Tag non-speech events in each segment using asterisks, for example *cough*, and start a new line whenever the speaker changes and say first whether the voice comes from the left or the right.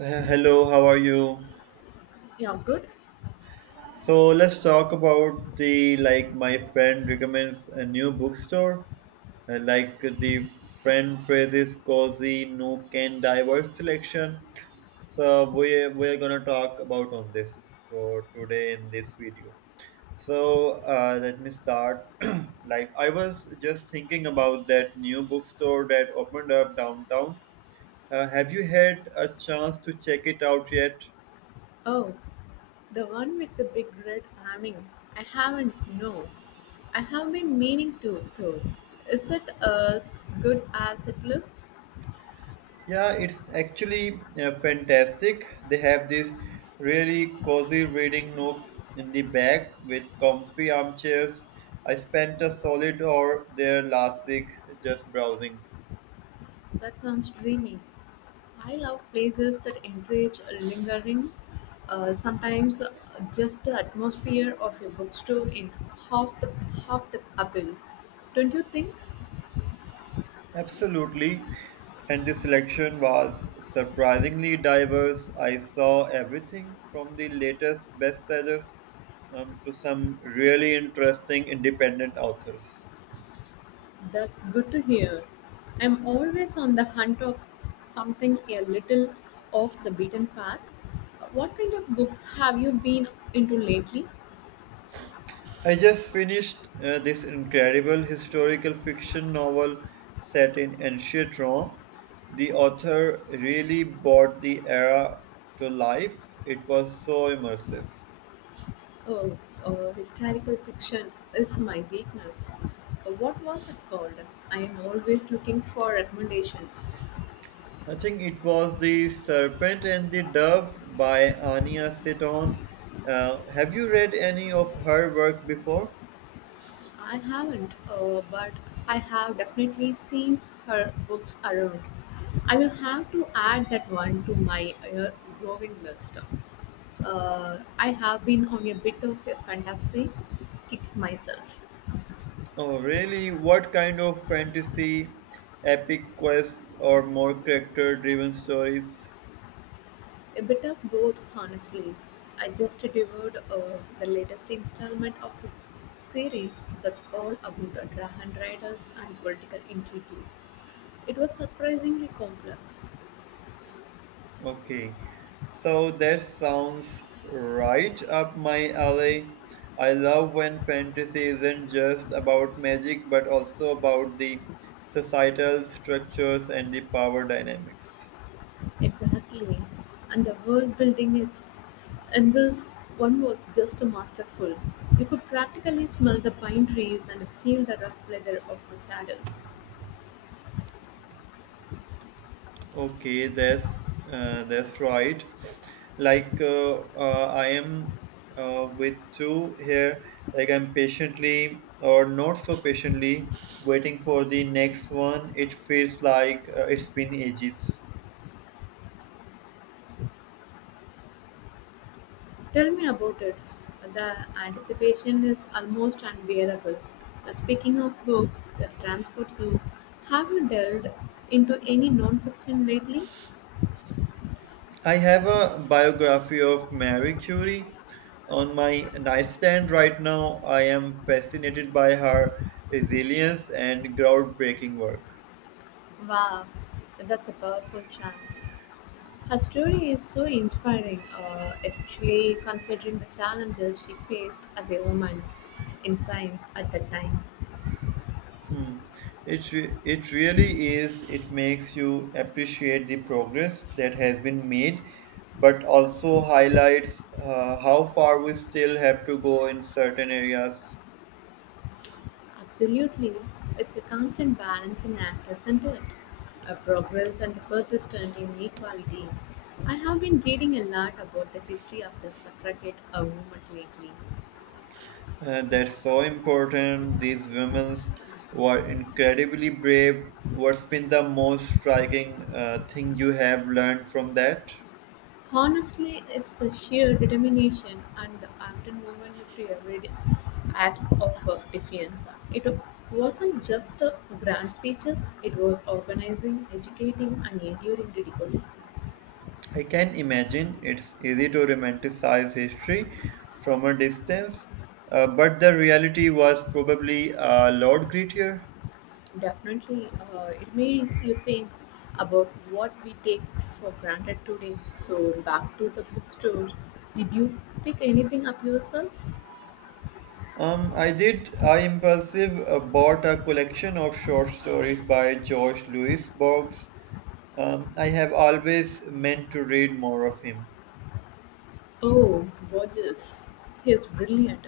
right: Hello, how are you?
left: Yeah, good.
right: So let's talk about the, like, my friend recommends a new bookstore. The friend phrases cozy, nook and diverse selection. So we're gonna talk about on this for today in this video. So let me start. *clears throat* Like I was just thinking about that new bookstore that opened up downtown. Have you had a chance to check it out yet?
left: Oh, the one with the big red awning. I haven't. No, I have been meaning to. Though, is it as good as it looks?
right: Yeah, it's actually fantastic. They have this really cozy reading nook in the back with comfy armchairs. I spent a solid hour there last week just browsing.
left: That sounds dreamy. I love places that encourage lingering. Sometimes just the atmosphere of a bookstore in half the half the appeal. Don't you think?
right: Absolutely. And the selection was surprisingly diverse. I saw everything from the latest bestsellers to some really interesting independent authors.
left: That's good to hear. I'm always on the hunt of something a little off the beaten path. What kind of books have you been into lately?
right: I just finished this incredible historical fiction novel set in ancient Rome. The author really brought the era to life. It was so immersive.
left: Oh, historical fiction is my weakness. What was it called? I am always looking for recommendations.
right: I think it was The Serpent and the Dove by Ania Seton. Have you read any of her work before?
left: I haven't, but I have definitely seen her books around. I will have to add that one to my growing list. I have been on a bit of a fantasy kick myself.
right: Oh, really? What kind of fantasy, epic quests, or more character driven stories?
left: A bit of both, honestly. I just devoured the latest installment of a series that's all about dragon riders and political intrigue. It was surprisingly complex.
right: Okay, so that sounds right up my alley. I love when fantasy isn't just about magic but also about the societal structures and the power dynamics.
left: Exactly. And the world building is in this one was just masterful. You could practically smell the pine trees and feel the rough leather of the saddles.
right: Okay, that's right. Like I am with two here. Like I'm patiently or not so patiently waiting for the next one. It feels like it's been ages.
left: Tell me about it. The anticipation is almost unbearable. Speaking of books that transport you, have you delved into any non-fiction lately?
right: I have a biography of Marie Curie on my nightstand right now. I am fascinated by her resilience and groundbreaking work.
left: Wow, that's a powerful chance. Her story is so inspiring, especially considering the challenges she faced as a woman in science at that time.
right: Hmm. It really is. It makes you appreciate the progress that has been made, but also highlights how far we still have to go in certain areas.
left: Absolutely, it's a constant balancing act, isn't it? A progress and persistent inequality. I have been reading a lot about the history of the suffragette movement lately.
right: That's so important. These women were incredibly brave. What's been the most striking thing you have learned from that?
left: Honestly, it's the sheer determination and the unwoven every act of defiance. It wasn't just grand speeches, it was organizing, educating, and enduring ridicule.
right: I can imagine it's easy to romanticize history from a distance, but the reality was probably a lot grittier.
left: Definitely, it makes you think about what we take for granted today. So, back to the bookstore. Did you pick anything up yourself?
right: I did. I impulsive bought a collection of short stories by George Louis Borges. I have always meant to read more of him.
left: Oh, Borges. He's brilliant.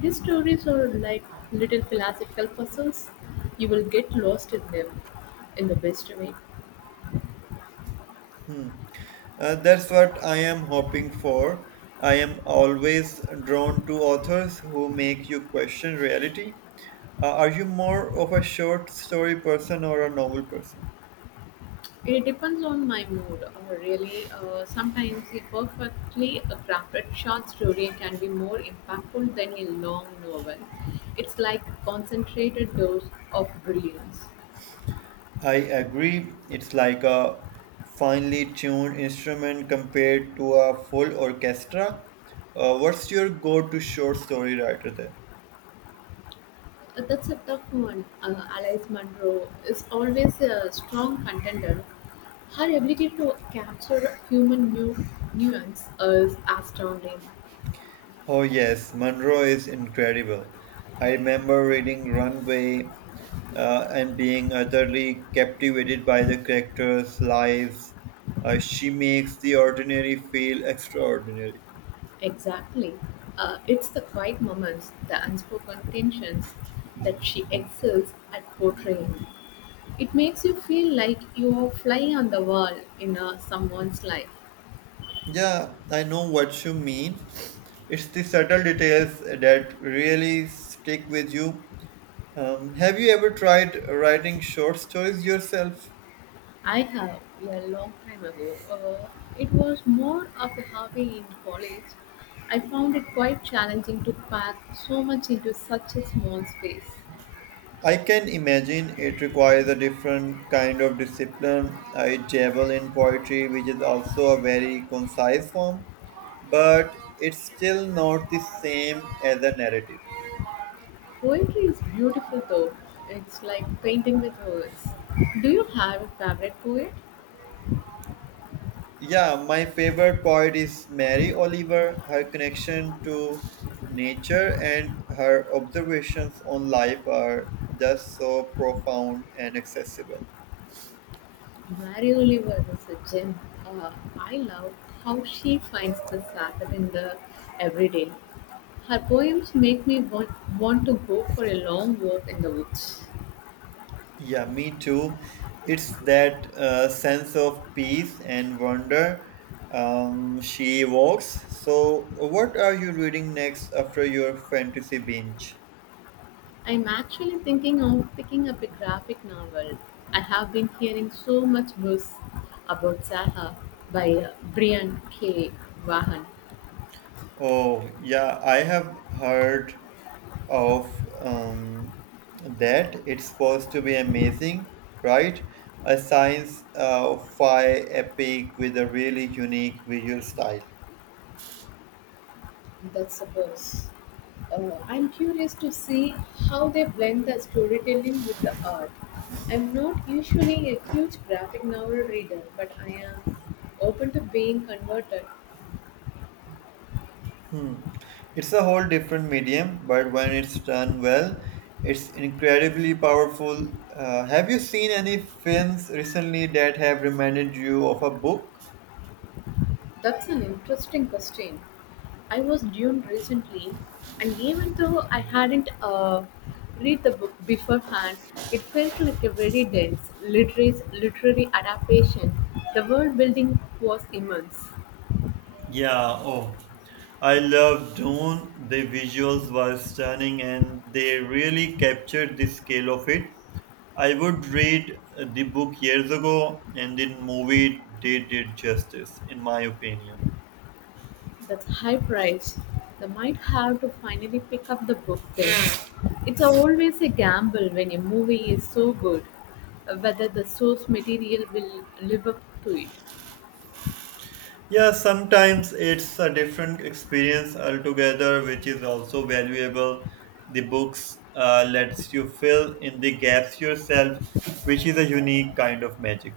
left: His stories are like little philosophical puzzles. You will get lost in them in the best way.
right: Hmm. That's what I am hoping for. I am always drawn to authors who make you question reality. Are you more of a short story person or a novel person?
left: It depends on my mood, or really. Sometimes a perfectly crafted short story can be more impactful than a long novel. It's like a concentrated dose of brilliance.
right: I agree. It's like a finely tuned instrument compared to a full orchestra. What's your go to short story writer then?
left: That's a tough one. Alice Munro is always a strong contender. Her ability to capture human nuance is astounding.
right: Oh, yes, Monroe is incredible. I remember reading Runway and being utterly captivated by the characters' lives. She makes the ordinary feel extraordinary.
left: Exactly. It's the quiet moments, the unspoken tensions that she excels at portraying. It makes you feel like you are flying on the wall in someone's life.
right: Yeah, I know what you mean. It's the subtle details that really stick with you. Have you ever tried writing short stories yourself?
left: I have, yeah, a long time ago. It was more of a hobby in college. I found it quite challenging to pack so much into such a small space.
right: I can imagine it requires a different kind of discipline. I dabble in poetry, which is also a very concise form, but it's still not the same as a narrative.
left: Poetry is beautiful though. It's like painting with words. Do you have a favorite poet?
right: Yeah, my favorite poet is Mary Oliver. Her connection to nature and her observations on life are just so profound and accessible.
left: Mary Oliver is a gem. Uh, I love how she finds the Sabbath in the everyday. Her poems make me want to go for a long walk in the woods.
right: Yeah, me too. It's that sense of peace and wonder she evokes. So, what are you reading next after your fantasy binge?
left: I'm actually thinking of picking up a graphic novel. I have been hearing so much buzz about Zaha by Brian K. Vaughan.
right: Oh, yeah, I have heard of um, that. It's supposed to be amazing, right? A science fi epic with a really unique visual style.
left: That's a buzz. I'm curious to see how they blend the storytelling with the art. I'm not usually a huge graphic novel reader, but I am open to being converted.
right: Hmm. It's a whole different medium, but when it's done well, it's incredibly powerful. Have you seen any films recently that have reminded you of a book?
left: That's an interesting question. I was dune recently, and even though I hadn't read the book beforehand, it felt like a very dense literary adaptation. The world building was immense.
right: Yeah, oh, I love Dune. The visuals were stunning and they really captured the scale of it. I would read the book years ago, and the movie did it justice, in my opinion.
left: That's high price. I might have to finally pick up the book then. It's always a gamble when a movie is so good, whether the source material will live up to it.
right: Yeah, sometimes it's a different experience altogether, which is also valuable. The books lets you fill in the gaps yourself, which is a unique kind of magic.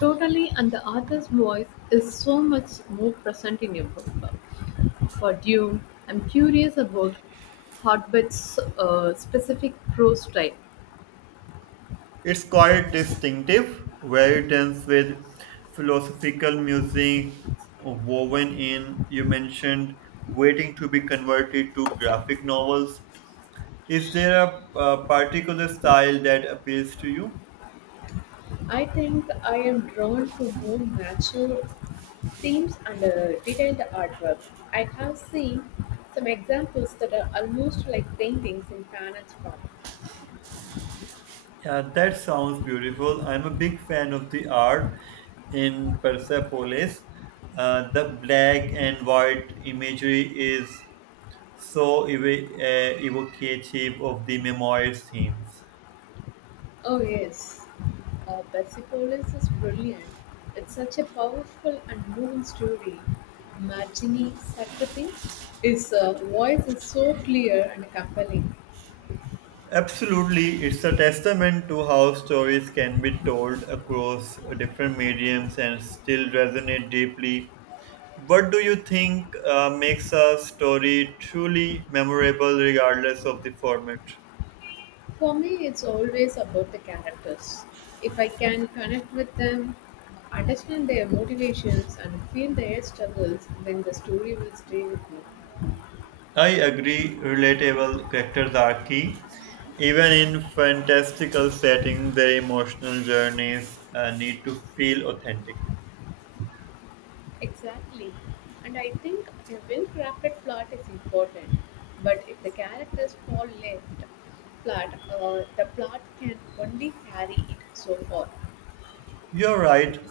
left: Totally, and the author's voice is so much more present in your book. For Dune, I'm curious about Hogwarts' specific prose style.
right: It's quite distinctive, very dense with philosophical music woven in. You mentioned waiting to be converted to graphic novels. Is there a particular style that appeals to you?
left: I think I am drawn to more natural themes and detailed artwork. I have seen some examples that are almost like paintings in panels form.
right: Yeah, that sounds beautiful. I'm a big fan of the art in Persepolis. The black and white imagery is so ev- evocative of the memoirs themes.
left: Oh, yes. Persepolis is brilliant. It's such a powerful and moving story. Margini Satrapi, his voice is so clear and compelling.
right: Absolutely, it's a testament to how stories can be told across different mediums and still resonate deeply. What do you think makes a story truly memorable regardless of the format?
left: For me, it's always about the characters. If I can connect with them, understand their motivations, and feel their struggles, then the story will stay with me.
right: I agree, relatable characters are key. Even in fantastical settings, their emotional journeys need to feel authentic.
left: Exactly. And I think a well crafted plot is important. But if the characters fall left flat, the plot can only carry it so far.
right: You're right,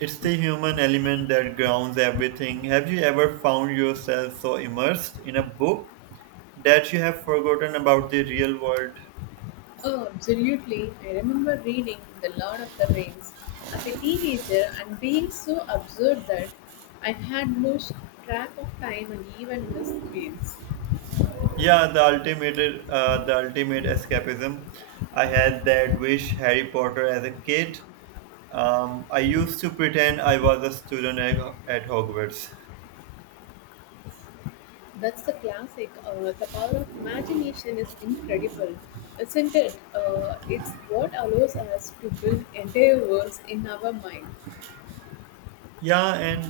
right: it's the human element that grounds everything. Have you ever found yourself so immersed in a book that you have forgotten about the real world?
left: Oh, absolutely. I remember reading The Lord of the Rings as a teenager and being so absurd that I had lost track of time and even missed meals.
right: Yeah, the the ultimate escapism. I had that wish Harry Potter as a kid. I used to pretend I was a student at Hogwarts.
left: That's the classic. The power of imagination is incredible, isn't it? It's what allows us to build entire worlds in our mind.
right: Yeah, and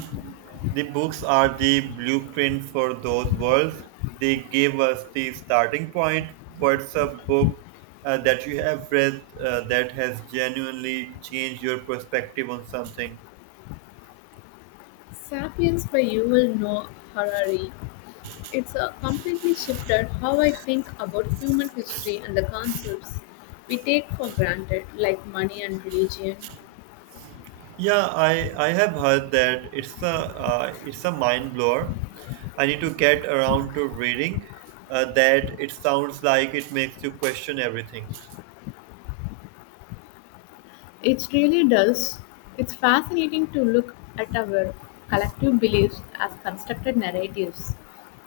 right: the books are the blueprint for those worlds. They give us the starting point. What's a book that you have read that has genuinely changed your perspective on something?
left: Sapiens by Yuval Noah Harari. It's completely shifted how I think about human history and the concepts we take for granted, like money and religion.
right: Yeah, I have heard that it's a, it's a mind blower. I need to get around to reading that. It sounds like it makes you question everything.
left: It really does. It's fascinating to look at our collective beliefs as constructed narratives.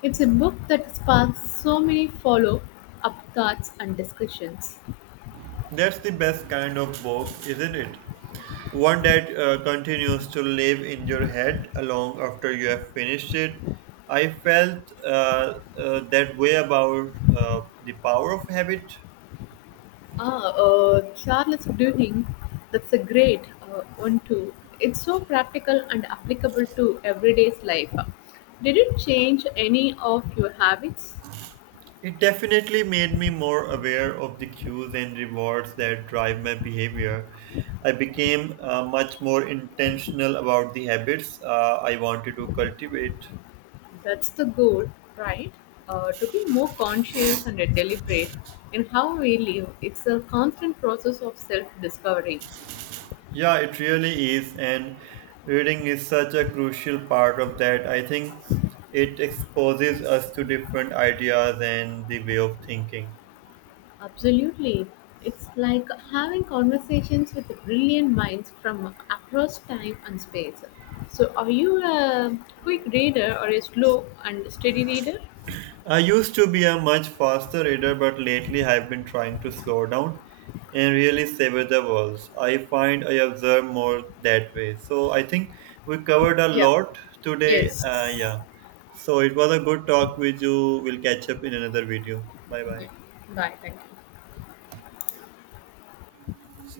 left: It's a book that sparks so many follow up thoughts and discussions.
right: That's the best kind of book, isn't it? One that continues to live in your head long after you have finished it. I felt that way about The Power of Habit.
left: Charles Duhigg, that's a great one too. It's so practical and applicable to everyday's life. Did it change any of your habits?
right: It definitely made me more aware of the cues and rewards that drive my behavior. I became much more intentional about the habits I wanted to cultivate.
left: That's the goal, right? To be more conscious and deliberate in how we live. It's a constant process of self discovery.
right: Yeah, it really is. And reading is such a crucial part of that. I think it exposes us to different ideas and the way of thinking.
left: Absolutely. It's like having conversations with brilliant minds from across time and space. So, are you a quick reader or a slow and steady reader?
right: I used to be a much faster reader, but lately I've been trying to slow down and really savor the words. I find I observe more that way. So I think we covered a
left: Yeah.
right: lot today.
left: Yes.
right: Yeah. So it was a good talk with you. We'll catch up in another video. Bye bye.
left: Yeah. Bye. Thank you.